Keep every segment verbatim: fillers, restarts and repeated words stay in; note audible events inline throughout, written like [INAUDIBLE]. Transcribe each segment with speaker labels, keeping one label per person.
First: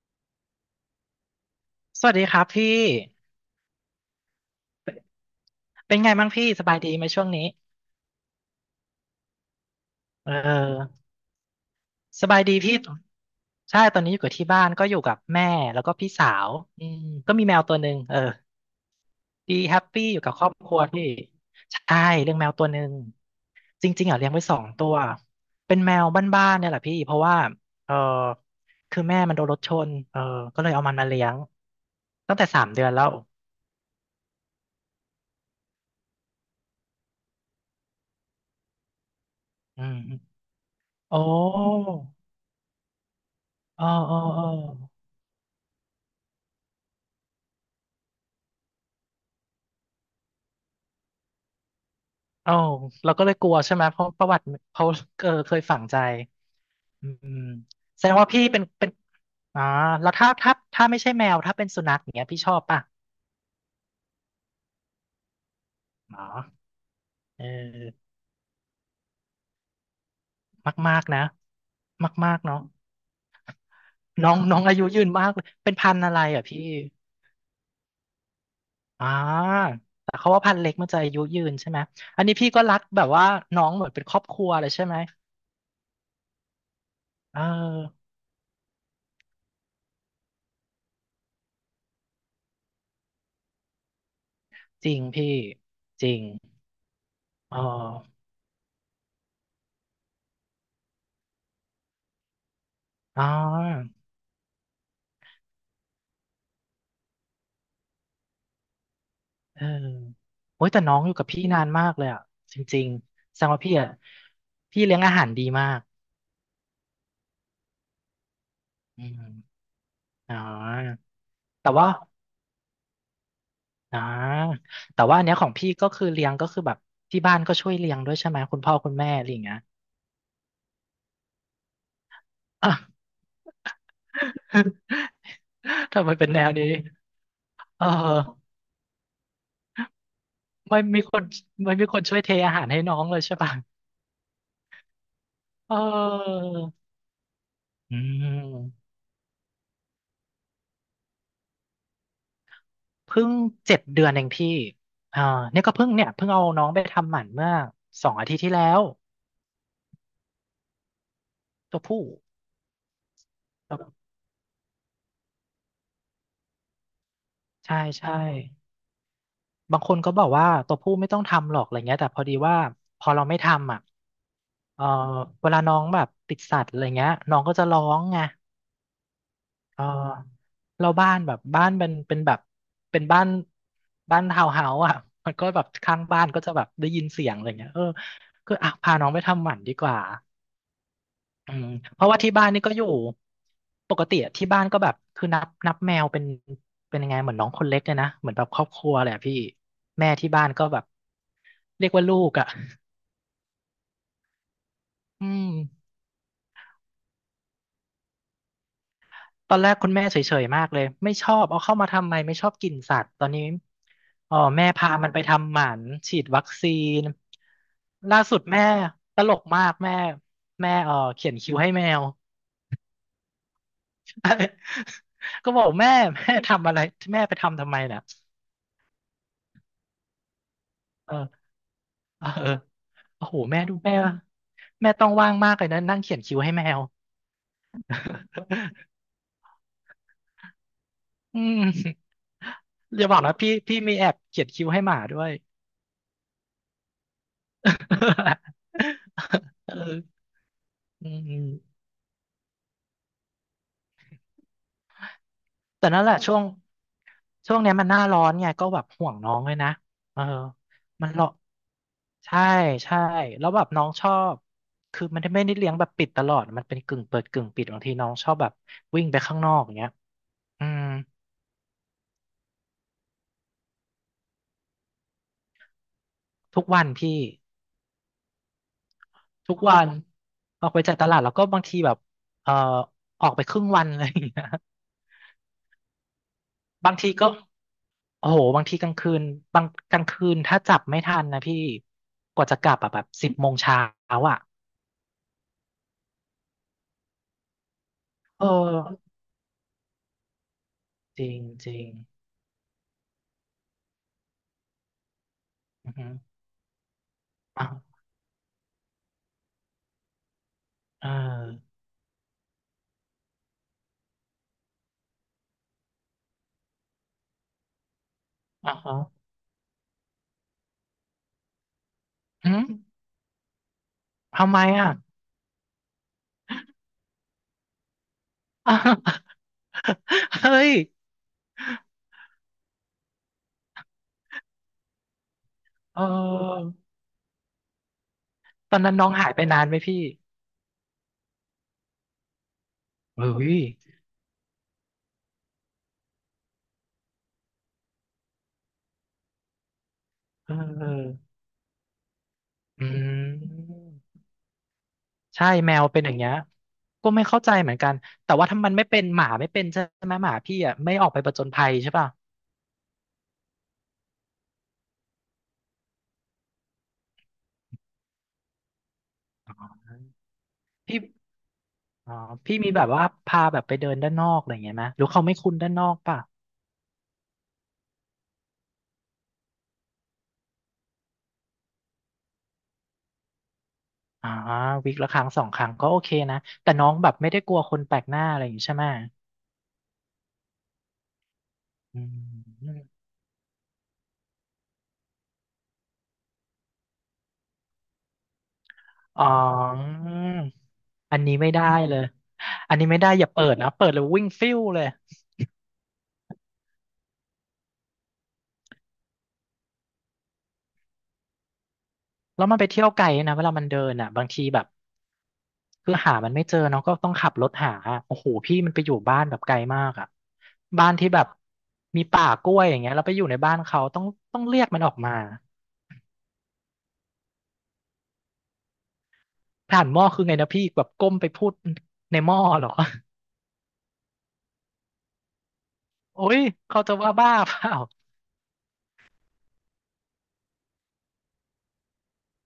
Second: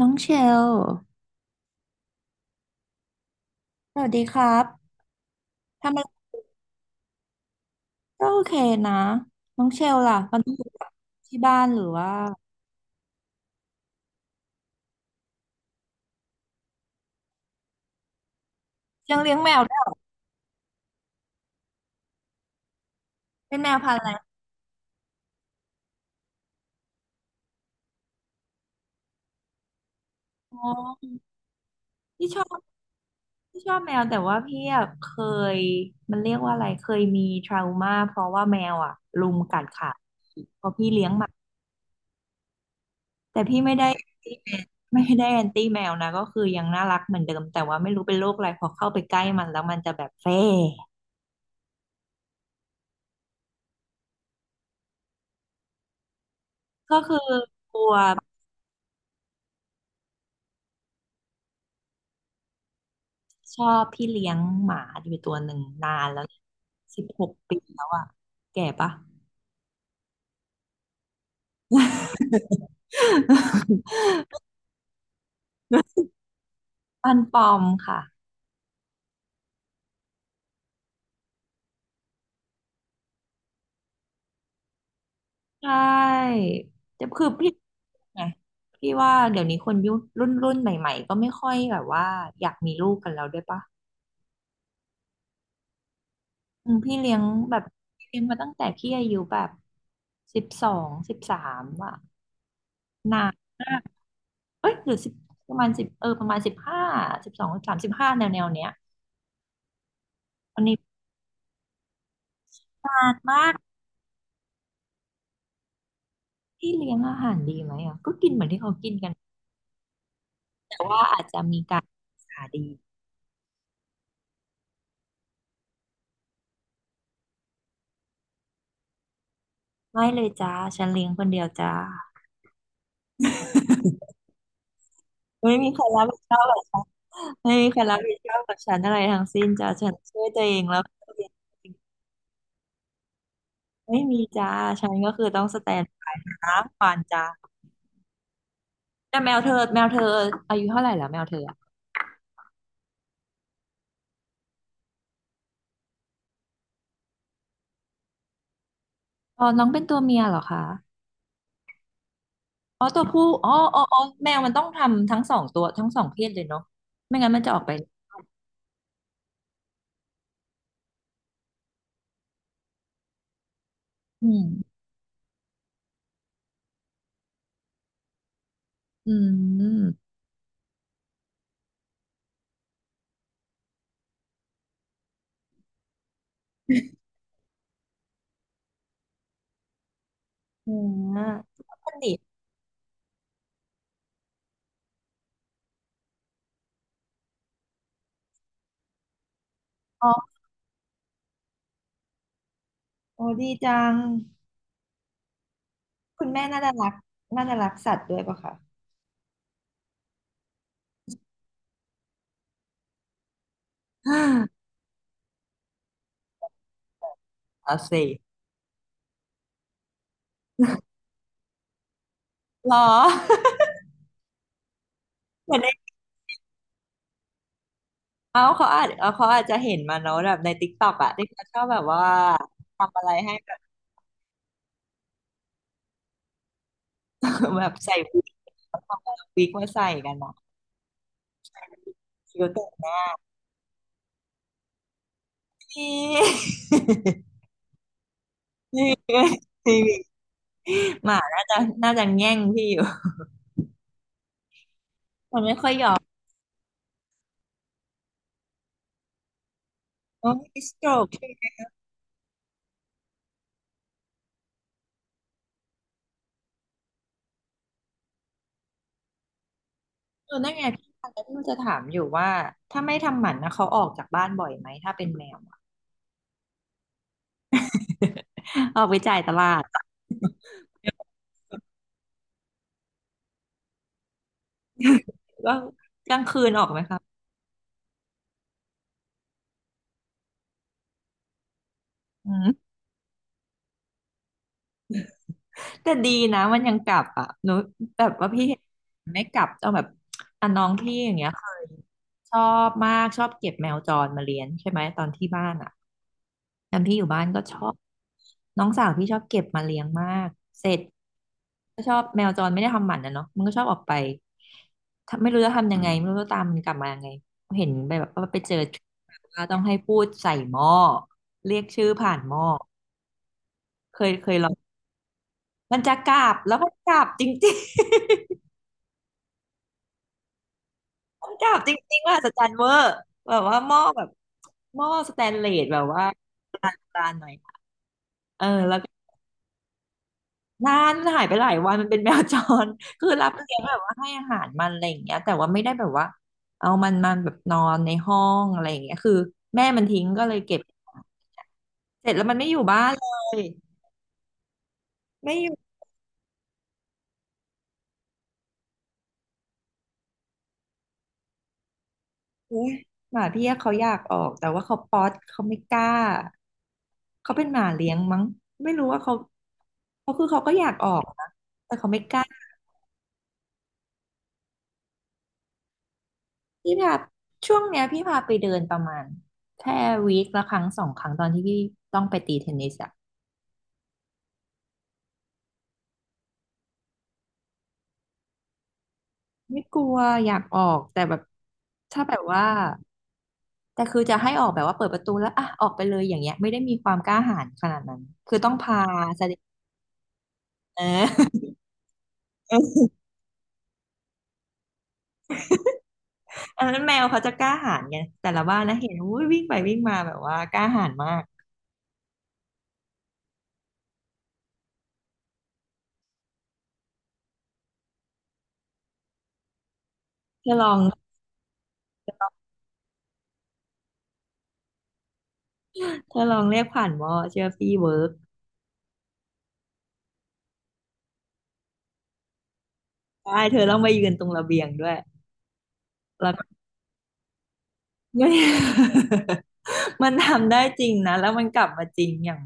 Speaker 1: น้องเชล
Speaker 2: สวัสดีครับพี่
Speaker 1: สวัสดีครั
Speaker 2: เป็
Speaker 1: บ
Speaker 2: น
Speaker 1: ทำ
Speaker 2: เป็น
Speaker 1: ไม
Speaker 2: ไงบ้างพี่สบายดีไหมช่วงนี้
Speaker 1: ก็โอเคนะ น้องเชลล่ะ
Speaker 2: เอ
Speaker 1: ตอนนี้อยู่กับ
Speaker 2: อ
Speaker 1: ที่บ้านหรือว่า
Speaker 2: สบายดีพี่ใช่ตอนนี้อยู่กับที่บ้านก็อยู่กับแม่แล้วก็พี่สาวอืมก็มีแมวตัวหนึ่งเออ
Speaker 1: ยังเลี้ยงแม
Speaker 2: ดี
Speaker 1: วด้
Speaker 2: แฮ
Speaker 1: วย
Speaker 2: ป
Speaker 1: เหร
Speaker 2: ปี้
Speaker 1: อ
Speaker 2: อยู่กับครอบครัวพี่ใช่เลี้ยงแมวตัวหนึ่ง
Speaker 1: เป็นแมว
Speaker 2: จ
Speaker 1: พันธุ์อะ
Speaker 2: ริงๆอ่ะ
Speaker 1: ไร
Speaker 2: เลี้ยงไว้สองตัวเป็นแมวบ้านๆเนี่ยแหละพี่เพราะว่าเออคือแม่มันโดนรถชนเออ
Speaker 1: อ๋
Speaker 2: ก็เลยเอามันมา
Speaker 1: อ
Speaker 2: เลี้ยง
Speaker 1: พี่
Speaker 2: ตั้
Speaker 1: ช
Speaker 2: ง
Speaker 1: อ
Speaker 2: แต่
Speaker 1: บ
Speaker 2: สามเดือนแล้ว
Speaker 1: พี่ชอบแมวแต่ว่าพี่อะเคยมันเรียกว่าอะไรเคยมีทรามาเพราะว่าแมวอ่ะรุมกัด
Speaker 2: อื
Speaker 1: ขา
Speaker 2: ม
Speaker 1: เพราะพี่เลี้ยง
Speaker 2: โอ้
Speaker 1: หมาแต่พี่ไม่
Speaker 2: อ๋อ
Speaker 1: ได้
Speaker 2: อ๋ออ๋อ
Speaker 1: ไม่ได้แอนตี้แมวนะก็คือยังน่ารักเหมือนเดิมแต่ว่าไม่รู้เป็นโรคอะไรพอเข้าไปใกล้มันแล้วมันจะแบบเฟ่
Speaker 2: เอ้าเราก็เลยกลัวใช่ไหมเพราะประวัติเขาเออเคยฝังใจ
Speaker 1: ก็
Speaker 2: อื
Speaker 1: คือ
Speaker 2: ม
Speaker 1: กลัว
Speaker 2: แสดงว่าพี่เป็นเป็นอ๋อแล้วถ้าถ้าถ้าไม่ใช่แมวถ้าเป็นสุนัขอย่างเงี้ยพี่ชอบป่ะ
Speaker 1: ชอบพี่เลี้ยงหมาอยู่ตัวหนึ่งนานแล้
Speaker 2: อ๋
Speaker 1: ว
Speaker 2: อ
Speaker 1: สิบหก
Speaker 2: เอ
Speaker 1: ปีแล้วอ่ะ
Speaker 2: อ
Speaker 1: แก่ปะ
Speaker 2: มากๆนะมากๆเนาะน้อง [LAUGHS] น้องอายุยืนมากเลยเป็นพันธุ์อะไรอ่ะพี่
Speaker 1: ปันปอมค่ะ
Speaker 2: อ่าแต่เขาว่าพันธุ์เล็กมันจะอายุยืนใช่ไหมอันนี้พี่ก็รักแบบว่าน้องเหมือนเป็นครอบครัวเลยใช่ไหม
Speaker 1: ใช่แต่คือ
Speaker 2: เอ
Speaker 1: พี่
Speaker 2: อ
Speaker 1: ไงพี่ว่าเดี๋ยวนี้คนยุครุ่นรุ่นใหม่ๆก็ไม่ค่อยแบบว่าอยากมีลูกกันแล้วด้วยปะ
Speaker 2: จริงพี่จริง
Speaker 1: อืมพี่เลี้ยงแบ
Speaker 2: อ๋อ
Speaker 1: บพี่เลี้ยงมาตั้งแต่พี่อายุแบบสิบสองสิบสามอ่ะนา
Speaker 2: อ๋อ
Speaker 1: นมากเอ้ยหรือสิบประมาณสิบเออประมาณสิบห้าสิบสองสิบสามสิบห้าแนวแนวๆเนี้ย
Speaker 2: เออ
Speaker 1: อัน
Speaker 2: โอ้ย
Speaker 1: นี้
Speaker 2: แต่น้องอยู่กับพี่นานมากเลยอ่ะจริง
Speaker 1: นาน
Speaker 2: ๆแส
Speaker 1: มา
Speaker 2: ดง
Speaker 1: ก
Speaker 2: ว่าพี่อ่ะพี่เลี้ยงอาหารดีมาก
Speaker 1: ที่เลี้ยงอาหารดีไหมอ่ะก็กินเหมือนที่เขากิน
Speaker 2: อื
Speaker 1: กัน
Speaker 2: มอ๋
Speaker 1: แต่ว่า
Speaker 2: อ
Speaker 1: อาจจะมี
Speaker 2: แต่
Speaker 1: การ
Speaker 2: ว่า
Speaker 1: หาดี
Speaker 2: อ๋อแต่ว่าอันเนี้ยของพี่ก็คือเลี้ยงก็คือแบบที่บ้านก็ช่วยเลี้ยงด้วยใช่ไหมคุณพ่อคุณแม่อะไรอย่างเงี้ย [LAUGHS]
Speaker 1: ไม่เลยจ้าฉันเลี้ยงคนเดียวจ้า
Speaker 2: อ่ะ
Speaker 1: ไม่มีใคร
Speaker 2: [LAUGHS]
Speaker 1: รั
Speaker 2: ทำ
Speaker 1: บ
Speaker 2: ไม
Speaker 1: ผิด
Speaker 2: เป็น
Speaker 1: ชอ
Speaker 2: แน
Speaker 1: บห
Speaker 2: ว
Speaker 1: รอก
Speaker 2: นี้
Speaker 1: จ้าไม่มีใคร
Speaker 2: เอ
Speaker 1: รับผิดชอบกั
Speaker 2: อ
Speaker 1: บฉันอะไรทั้งสิ้นจ้าฉันช่วยตัวเองแล้
Speaker 2: ไม่
Speaker 1: ว
Speaker 2: มีคนไม่มีคนช่วยเทอาหารให้น้องเลยใช่ป่ะ
Speaker 1: ไม่มีจ้าฉันก็คือต้องสแต
Speaker 2: เ
Speaker 1: นบาย
Speaker 2: ออ
Speaker 1: นะฟานจ้า
Speaker 2: อืม
Speaker 1: แต่แมวเธอแมวเธออายุเท่าไหร่แล้วแมวเธออะ
Speaker 2: เพิ่งเจ็ดเดือนเองพี่อ่าเนี่ยก็เพิ่งเนี่ยเพิ่งเอาน้องไปทำหมันเมื่อสองอาทิตย์ที่แล้ว
Speaker 1: อ๋อน้องเป็นตัวเมียเหรอคะ
Speaker 2: ตัวผู้
Speaker 1: อ๋อตัวผู้อ๋ออ๋ออ๋อแมวมันต้องทำทั้งสองตัวทั้งสองเพศเลยเนาะไม่งั้นมันจะออกไป
Speaker 2: ใช่ใช่บางคนก็บอกว่าตัวผู้ไม่ต้องทำหรอกอะไรเงี้ยแต่พอดีว่าพอเราไม่ทำอ่ะ
Speaker 1: อืม
Speaker 2: เออเวลาน้องแบบติดสัตว์อะไรเงี้ยน้องก็จะร้องไง
Speaker 1: อื
Speaker 2: เออ
Speaker 1: ม
Speaker 2: เราบ้านแบบบ้านเป็นเป็นแบบเป็นบ้านบ้านทาวน์เฮาส์อ่ะมันก็แบบข้างบ้านก็จะแบบได้ยินเสียงอะไรเงี้ยเออก็อ่ะพาน้องไปทำหมันดีกว่า
Speaker 1: อืมนั
Speaker 2: อืม
Speaker 1: ่น
Speaker 2: เพ
Speaker 1: ดิ
Speaker 2: ราะว่าที่บ้านนี่ก็อยู่ปกติอะที่บ้านก็แบบคือนับนับแมวเป็นเป็นยังไงเหมือนน้องคนเล็กเลยนะเหมือนแบบครอบครัวแหลยอะพี่
Speaker 1: อ๋
Speaker 2: แม่ที่
Speaker 1: อ
Speaker 2: บ้านก็แบบเรียกว่าลูกอ่ะ
Speaker 1: โอ้ดีจัง
Speaker 2: อืม
Speaker 1: คุณแม่น่าจะรักน่าจะรักสัตว์ด้วยป่ะคะ
Speaker 2: ตอนแรกคุณแม่เฉยๆมากเลยไม่ชอบเอาเข้ามาทำไมไม่ชอบกินสัตว์ตอนนี้
Speaker 1: อ่
Speaker 2: อ๋อ
Speaker 1: า
Speaker 2: แม่พามันไปทำหมันฉีดวัคซีน
Speaker 1: เอาสิ
Speaker 2: ล่าสุดแม่ตลกมากแม่แม่เออเขียนคิ้วให้แมว
Speaker 1: หรอ
Speaker 2: [LAUGHS] ก็
Speaker 1: เหมือ
Speaker 2: บ
Speaker 1: น
Speaker 2: อ
Speaker 1: ใน
Speaker 2: กแม่แม่ทำอะไรแม่ไปทำทำไมน่ย
Speaker 1: เอาเขาอาจเอาเขาอาจจะเห็นมาเนอะแบบในติ๊กต็อกอะที่เขาชอบแบบว่า
Speaker 2: เออ
Speaker 1: ทำอะไร
Speaker 2: โอ้
Speaker 1: ให้
Speaker 2: โห
Speaker 1: แบบ
Speaker 2: แม่ดูแม่ว่ะแม่ต้องว่างมากเลยนะนั่งเขียนคิวให้แมว
Speaker 1: [LAUGHS] แบบใส่วิกเขาทำเอาวิกมาใส่กันเนาะ
Speaker 2: [LAUGHS] อืม
Speaker 1: คิวเตอร์
Speaker 2: อย่าบอกนะพี่พี่มีแอบเขียนคิวให้หมาด้วย
Speaker 1: พี่มี่ [LAUGHS]
Speaker 2: [LAUGHS] เอ
Speaker 1: พี
Speaker 2: ออื
Speaker 1: หมาน่าจะ
Speaker 2: ม
Speaker 1: น่าจะแง่งพี่อยู่มันไม่ค่อยย
Speaker 2: แต่
Speaker 1: อม
Speaker 2: นั่นแหละช่วงช่วงเนี้ยมันหน้าร้อนไงก็แบบห่วงน้องเลยนะเออ
Speaker 1: โอ้ยสโตรก
Speaker 2: มันหรอกใช่ใช่แล้วแบบน้องชอบคือมันไม่ได้เลี้ยงแบบปิดตลอดมันเป็นกึ่งเปิดกึ่งปิดบางทีน้องชอบแบบวิ่งไปข้างนอกอย่างเงี้ย
Speaker 1: เออนั่นไง
Speaker 2: อืม
Speaker 1: พี่ฟังแล้วพี่นจะถามอยู่ว่าถ้าไม่ทำหมันนะเขาออกจากบ้านบ่อยไหมถ้าเป็นแมวอะ
Speaker 2: ทุกวันพี่
Speaker 1: [LAUGHS] ออกไปจ่ายต
Speaker 2: ทุ
Speaker 1: ลา
Speaker 2: ก
Speaker 1: ด
Speaker 2: วันออกไปจ่ายตลาดแล้วก็บางทีแบบเอ่อออกไปครึ่งวันอะไรอย่างเงี้ย
Speaker 1: ก็กลางคืนออกไหม
Speaker 2: บาง
Speaker 1: คะ
Speaker 2: ทีก็โอ้โหบางทีกลางคืนบางกลางคืนถ้าจับไม่ทันนะพี่
Speaker 1: อื
Speaker 2: กว่าจะ
Speaker 1: ม
Speaker 2: กลับอะแบบสิบโมงเช้าอ่ะ
Speaker 1: แต่ดีนะมันยังกลับอ่ะหนูแบบว่า
Speaker 2: เอ
Speaker 1: พี่เห็น
Speaker 2: อ
Speaker 1: ไม่กลับเอาแบบอ่ะน้องพี่อย่าง
Speaker 2: จ
Speaker 1: เงี้ย
Speaker 2: ริง
Speaker 1: เคย
Speaker 2: จริง
Speaker 1: ชอบมากชอบเก็บแมวจรมาเลี้ยงใช่ไหมตอนที่บ้านอ่ะ
Speaker 2: อือฮึ
Speaker 1: ตอนที่อยู่บ้านก็ชอบ
Speaker 2: อ่ะ
Speaker 1: น้องสาวพี่ชอบเก็บมาเลี้ยงมากเสร็จ
Speaker 2: เออ
Speaker 1: ก็ชอบแมวจรไม่ได้ทำหมันนะเนาะมันก็ชอบออกไปถ้าไม่รู้จะทำยังไงไม่รู้จะตามมันกลับมายังไงเห็นไปแบบว่าไปเจอ
Speaker 2: อ่ะฮะ
Speaker 1: ว่าต้องให้พูดใส่หม้อเรียกชื่อผ่านหม้อ
Speaker 2: อืม
Speaker 1: เคยเคยล
Speaker 2: ทำ
Speaker 1: อง
Speaker 2: ไมอ่ะ
Speaker 1: มันจะกราบแล้วมันกราบจริง
Speaker 2: อ่ะ [LAUGHS] เฮ้ย
Speaker 1: ๆ [LAUGHS] มันกราบจริงๆว่าสจันเวอร์แบบว่าหม้อแบบหม้อสแตนเลสแบบ
Speaker 2: เออ
Speaker 1: ว่าโบราณหน่อยเออ
Speaker 2: ต
Speaker 1: แล้
Speaker 2: อ
Speaker 1: ว
Speaker 2: น
Speaker 1: ก็
Speaker 2: นั้นน้องหายไปนานไหมพี่
Speaker 1: นานมันหายไปหลายวันมันเป็นแมวจร [LAUGHS] คือรับ
Speaker 2: เฮ้ย
Speaker 1: เลี้ยงแบบว่าให้อาหารมันอะไรอย่างเงี้ยแต่ว่าไม่ได้แบบว่าเอามันมาแบบนอนในห้องอะไรอย่างเงี้ยคือแม่มันทิ้งก็เลย
Speaker 2: เอ
Speaker 1: เก็บ
Speaker 2: อ
Speaker 1: เสร็จแล้วมันไม่อยู่บ้า
Speaker 2: อื
Speaker 1: นเลย
Speaker 2: ม
Speaker 1: ไม่อ
Speaker 2: ใช่
Speaker 1: ยู่
Speaker 2: แมวเป็นอย่างเงี้ยก็ไม่เข้าใจเหมือนกันแต่ว่าถ้ามันไม่เป็นหมาไม่เป็นใช่ไหมหมาพี่อ่ะไม่ออกไปผจญภัยใช่ป่ะ
Speaker 1: เลยหมาพี่เขาอยากออกแต่ว่าเขาป๊อตเขาไม่กล้าเขาเป็นหมาเลี้ยงมั้งไม่รู้ว่าเขาเขาคือเขาก็อยากออ
Speaker 2: พี่
Speaker 1: กนะแต่เขาไม่
Speaker 2: อ๋
Speaker 1: ก
Speaker 2: อ
Speaker 1: ล้า
Speaker 2: พี่มีแบบว่าพาแบบไปเดินด้านนอกอะไรอย่างเงี้ยไหมหรือเขาไม่คุ้นด้านนอกป่ะ
Speaker 1: พี่พาช่วงเนี้ยพี่พาไปเดินประมาณแค่วีคละครั้งสองครั้งตอนที่พี่ต้องไปตีเทนนิสอะ
Speaker 2: อ่าวีคละครั้งสองครั้งก็โอเคนะแต่น้องแบบไม่ได้กลัวคนแปลกหน้าอะไรอย่างงี้ใช่ไหม
Speaker 1: ไม่กลัวอยากออกแต่แบบ
Speaker 2: อื
Speaker 1: ถ้าแบบว่า
Speaker 2: ม
Speaker 1: แต่คือจะให้ออกแบบว่าเปิดประตูแล้วอ่ะออกไปเลยอย่างเงี้ยไม่ได้มีความกล้าหาญขนาดนั้นคือต้องพาแส
Speaker 2: อ๋อ
Speaker 1: ดงเอ
Speaker 2: อันนี้
Speaker 1: อ
Speaker 2: ไม่ได้เลยอัน
Speaker 1: [LAUGHS]
Speaker 2: นี้ไม่ได้อย่าเปิดนะเปิดแล้ววิ่งฟิวเลย
Speaker 1: อันนั้นแมวเขาจะกล้าหาญไงแต่ละบ้านนะเห็นอุ้ยวิ่งไปวิ่งมาแบบว่ากล้าหาญมาก
Speaker 2: แล้วมันไปเที่ยวไกลนะเวลามันเดินอ่ะบางทีแบบคือหามันไม่เจอเนาะก็ต้องขับรถหาอะโอ้โหพี่มันไปอยู่บ้านแบบไกลมากอ่ะ
Speaker 1: เธอลอง
Speaker 2: บ้านที่แบบมีป่ากล้วยอย่างเงี้ยแล้วไปอยู่ในบ้านเขาต้องต้องเรียกมันออกมา
Speaker 1: เธอลองเรียกผ่านวอเชื่อพี่เวิร์ก
Speaker 2: ผ่านหม้อคือไงนะพี่แบบก้มไปพูดในหม้อเหรอ
Speaker 1: ได้เธอต้องไปยืนตรงระเบียงด้วย
Speaker 2: โอ้ยเขาจะว่าบ้าเปล่า
Speaker 1: [LAUGHS] ไม่ [LAUGHS] มันทำได้จริงนะแล้วมันกลับมาจริงอย่าง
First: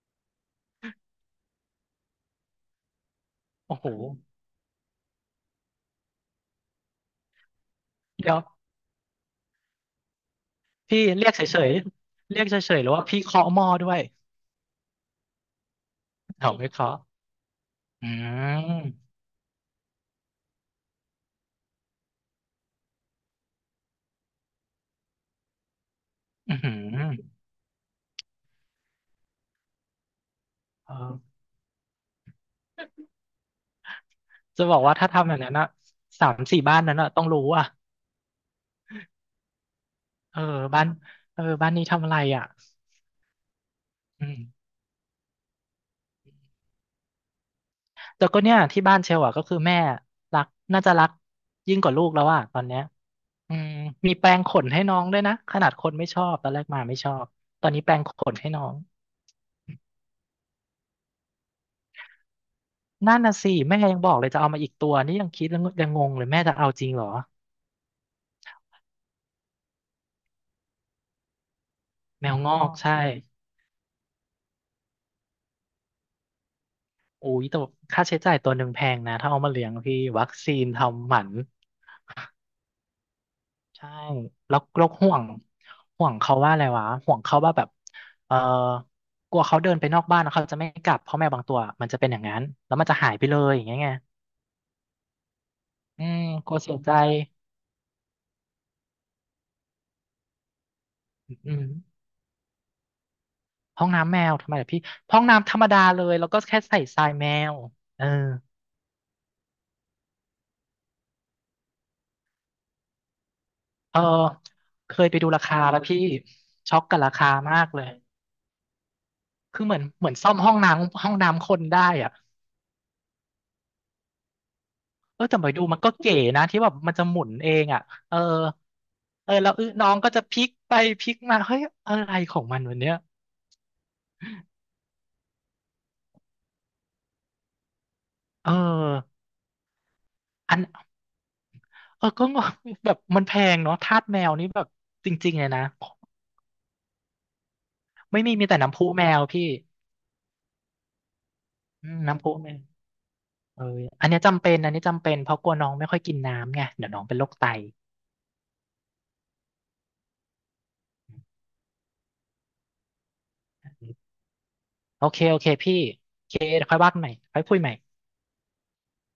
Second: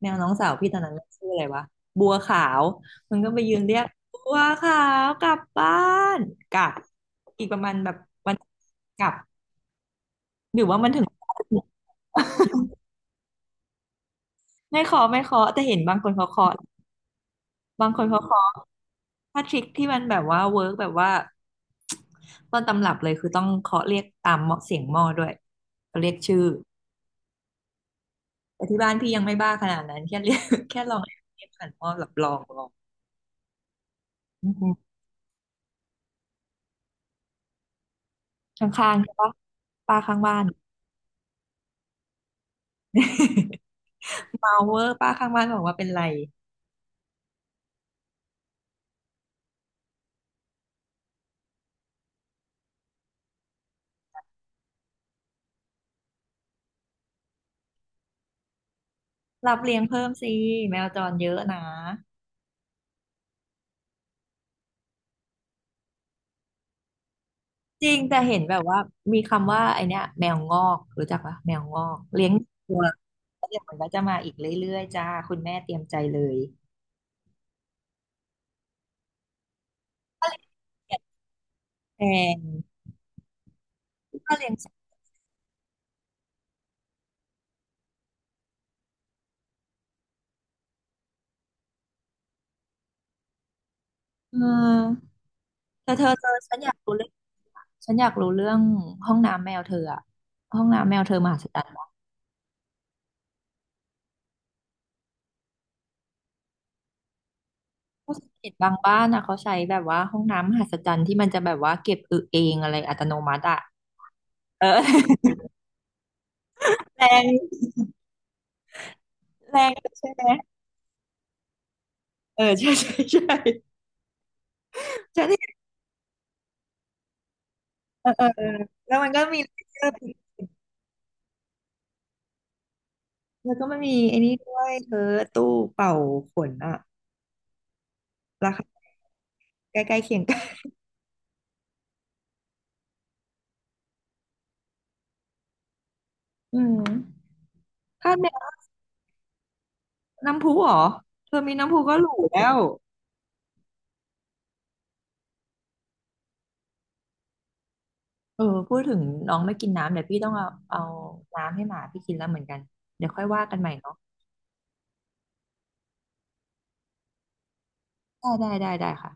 Speaker 1: แมวน้องสาวพี่ตอนนั้นมันชื่ออะไรวะบัวขาวมันก็ไปยืนเรี
Speaker 2: โอ้
Speaker 1: ยก
Speaker 2: โห
Speaker 1: บัวขาวกลับบ้านกลับอีกประมาณแบบ
Speaker 2: เดี๋
Speaker 1: วั
Speaker 2: ย
Speaker 1: น
Speaker 2: ว
Speaker 1: กลับ
Speaker 2: พี่เรียกเฉยๆเรียกเฉยๆหรือว่าพี่เคาะหม้อด้วย
Speaker 1: ไม่เคาะไม่เคาะแต่เห็นบางคนเขาเคาะ
Speaker 2: เอาไม่เคาะ
Speaker 1: บางคน
Speaker 2: อื
Speaker 1: เขาเคาะ
Speaker 2: ม
Speaker 1: ถ้าทริคที่มันแบบว่าเวิร์กแบบว่าต้นตำรับเลยคือต้องเคาะเรียกตามเหมาะเสียงหม้อด้วยเขาเรียกชื่อ
Speaker 2: อือหือ
Speaker 1: แต่ที่บ้านพี่ยังไม่บ้าขนาดนั้นแค่เรียก [LAUGHS] แค่
Speaker 2: เอ
Speaker 1: ลอง
Speaker 2: อ
Speaker 1: เรียกผ่านหม้อแบบลองลองอื
Speaker 2: จะบ
Speaker 1: ม
Speaker 2: อกว่าถ้าทำแบบนั้นอะสามสี่บ้านนั้นอะต้องรู้อะ
Speaker 1: ข้างๆใช่ปะป้าข้างบ้า
Speaker 2: เออ
Speaker 1: น
Speaker 2: บ้านเออบ้านนี้ทำอะไรอะ
Speaker 1: [LAUGHS]
Speaker 2: อืม
Speaker 1: เมาเวอร์ป้าข้างบ้านบอกว่าเป็นไร
Speaker 2: แต่ก็เนี่ยที่บ้านเชลอะก็คือแม่รักน่าจะรักยิ่งกว่าลูกแล้วอะตอนเนี้ยอืมมีแปรงขนให้น้องด้วยนะขนาดคนไม่ชอบตอนแรกมาไม่ชอบตอนนี้แปรงขนให้น้อง
Speaker 1: รับเลี้ยงเพิ่มสิแมวจรเยอะนะ
Speaker 2: นั่นน่ะสิแม่ยังบอกเลยจะเอามาอีกตัวนี่ยังคิดแล้วยังงงเลยแม่จะเอาจริงเหรอ
Speaker 1: จริงแต่เห็นแบบว่ามีคำว่าไอเนี้ยแมวงอกรู้จักปะแมวงอกเลี้
Speaker 2: แม
Speaker 1: ยง
Speaker 2: วงอก
Speaker 1: ตัว
Speaker 2: ใช่
Speaker 1: แล้วเดี๋ยวมันก็จะมาอีกเรื่อยๆจ้าคุณแม่เตรียมใจเลย
Speaker 2: อุ้ยแต่ค่าใช้จ่ายตัวหนึ่งแพงนะถ้าเอามาเลี้ยงพี่วั
Speaker 1: ถ้า
Speaker 2: ค
Speaker 1: เลี้ยง
Speaker 2: ซีน
Speaker 1: แกะ
Speaker 2: ทำหมัน
Speaker 1: แพง
Speaker 2: ใช่
Speaker 1: ถ้าเลี้ยง
Speaker 2: แล้ว
Speaker 1: สัตว์
Speaker 2: แล้วห่วงห่วงเขาว่าอะไรวะห่วงเขาว่าแบบเออกลัวเขาเดินไปนอกบ้านแล้วเขาจะไม่กลับเพราะแมวบางตัวมันจะเป็นอย่างนั้นแล้วมันจะหายไปเลยอย่างเงี้ยไง
Speaker 1: เออเธอเธ
Speaker 2: อื
Speaker 1: อ
Speaker 2: ม
Speaker 1: เธอ
Speaker 2: ก
Speaker 1: ฉั
Speaker 2: ลั
Speaker 1: น
Speaker 2: ว
Speaker 1: อยา
Speaker 2: เสี
Speaker 1: ก
Speaker 2: ยใจ
Speaker 1: รู้เรื่องฉันอยากรู้เรื่องห้องน้ำแมวเธออะห้องน้ำแมวเธอมหัศ
Speaker 2: อื
Speaker 1: จรร
Speaker 2: ม
Speaker 1: ย์
Speaker 2: ห้องน้ำแมวทำไมล่ะพี่ห้องน้ำธรรมดาเลยแล้วก็แค่ใส่ทรายแมวเออ
Speaker 1: เพราะสังเกตบางบ้านอ่ะเขาใช้แบบว่าห้องน้ำมหัศจรรย์ที่มันจะแบบว่าเก็บอึเองอะไรอัตโนมัติอ่ะ
Speaker 2: เออ
Speaker 1: เอ
Speaker 2: เคยไปดู
Speaker 1: อ
Speaker 2: ราคาแล้วพี่ช็อกกับ
Speaker 1: แร
Speaker 2: ราคามา
Speaker 1: ง
Speaker 2: กเลย
Speaker 1: แร
Speaker 2: คือ
Speaker 1: ง
Speaker 2: เหมือนเห
Speaker 1: ใช่
Speaker 2: มือน
Speaker 1: ไหม
Speaker 2: ซ่อมห้องน้ำห้องน้ำคนได้อะ
Speaker 1: เออใช่ใช่ใช่
Speaker 2: เอ
Speaker 1: ฉั
Speaker 2: อ
Speaker 1: น
Speaker 2: แต่
Speaker 1: เห็
Speaker 2: ไป
Speaker 1: น
Speaker 2: ดูมันก็เก๋นะที่แบบมันจะหมุนเองอ่ะ
Speaker 1: เออ
Speaker 2: เออ
Speaker 1: เออเออแล้วมันก็
Speaker 2: เออ
Speaker 1: มี
Speaker 2: แล้วเออ
Speaker 1: เสื้
Speaker 2: น้
Speaker 1: อ
Speaker 2: อง
Speaker 1: ผิ
Speaker 2: ก็
Speaker 1: ด
Speaker 2: จะพลิกไปพลิกมาเฮ้ยอะไรของมันวันเนี้ย
Speaker 1: แล้วก็มันมีไอ้นี่ด้วยเธอตู้เป่าขนอ่ะ
Speaker 2: เอ
Speaker 1: รา
Speaker 2: อ
Speaker 1: คาใกล้ๆเคียงกั
Speaker 2: อัน
Speaker 1: น
Speaker 2: เออก็งงแบบมันแพงเนาะทาสแมวนี่แบบจริงๆเลยนะ
Speaker 1: อืมถ้า
Speaker 2: ไม่
Speaker 1: แม
Speaker 2: มีมี
Speaker 1: ว
Speaker 2: แต่น้ำพุแมวพี่
Speaker 1: น้ำพุเหรอเธอมีน้ำพุ
Speaker 2: อื
Speaker 1: ก็
Speaker 2: ม
Speaker 1: หรู
Speaker 2: น้ำพุ
Speaker 1: แล้
Speaker 2: แม
Speaker 1: ว
Speaker 2: วเอออันเนี้ยจำเป็นอันนี้จำเป็นเพราะกลัวน้องไม่ค่อยกินน้ำไงเดี๋ยวน้องเป็นโรคไต
Speaker 1: เออพูดถึงน้องไม่กินน้ำเดี๋ยวพี่ต้องเอาเอาน้ำให้หมาพี่กินแล้วเหมือนกันเดี๋ยวค่อยว่ากันใหม่เนาะ
Speaker 2: โอเคโอเคพี่โอเคเดี๋ยวค่อยว่ากันใหม่ค่อยคุยใหม่
Speaker 1: ได้ได้ได้ได้ค่ะ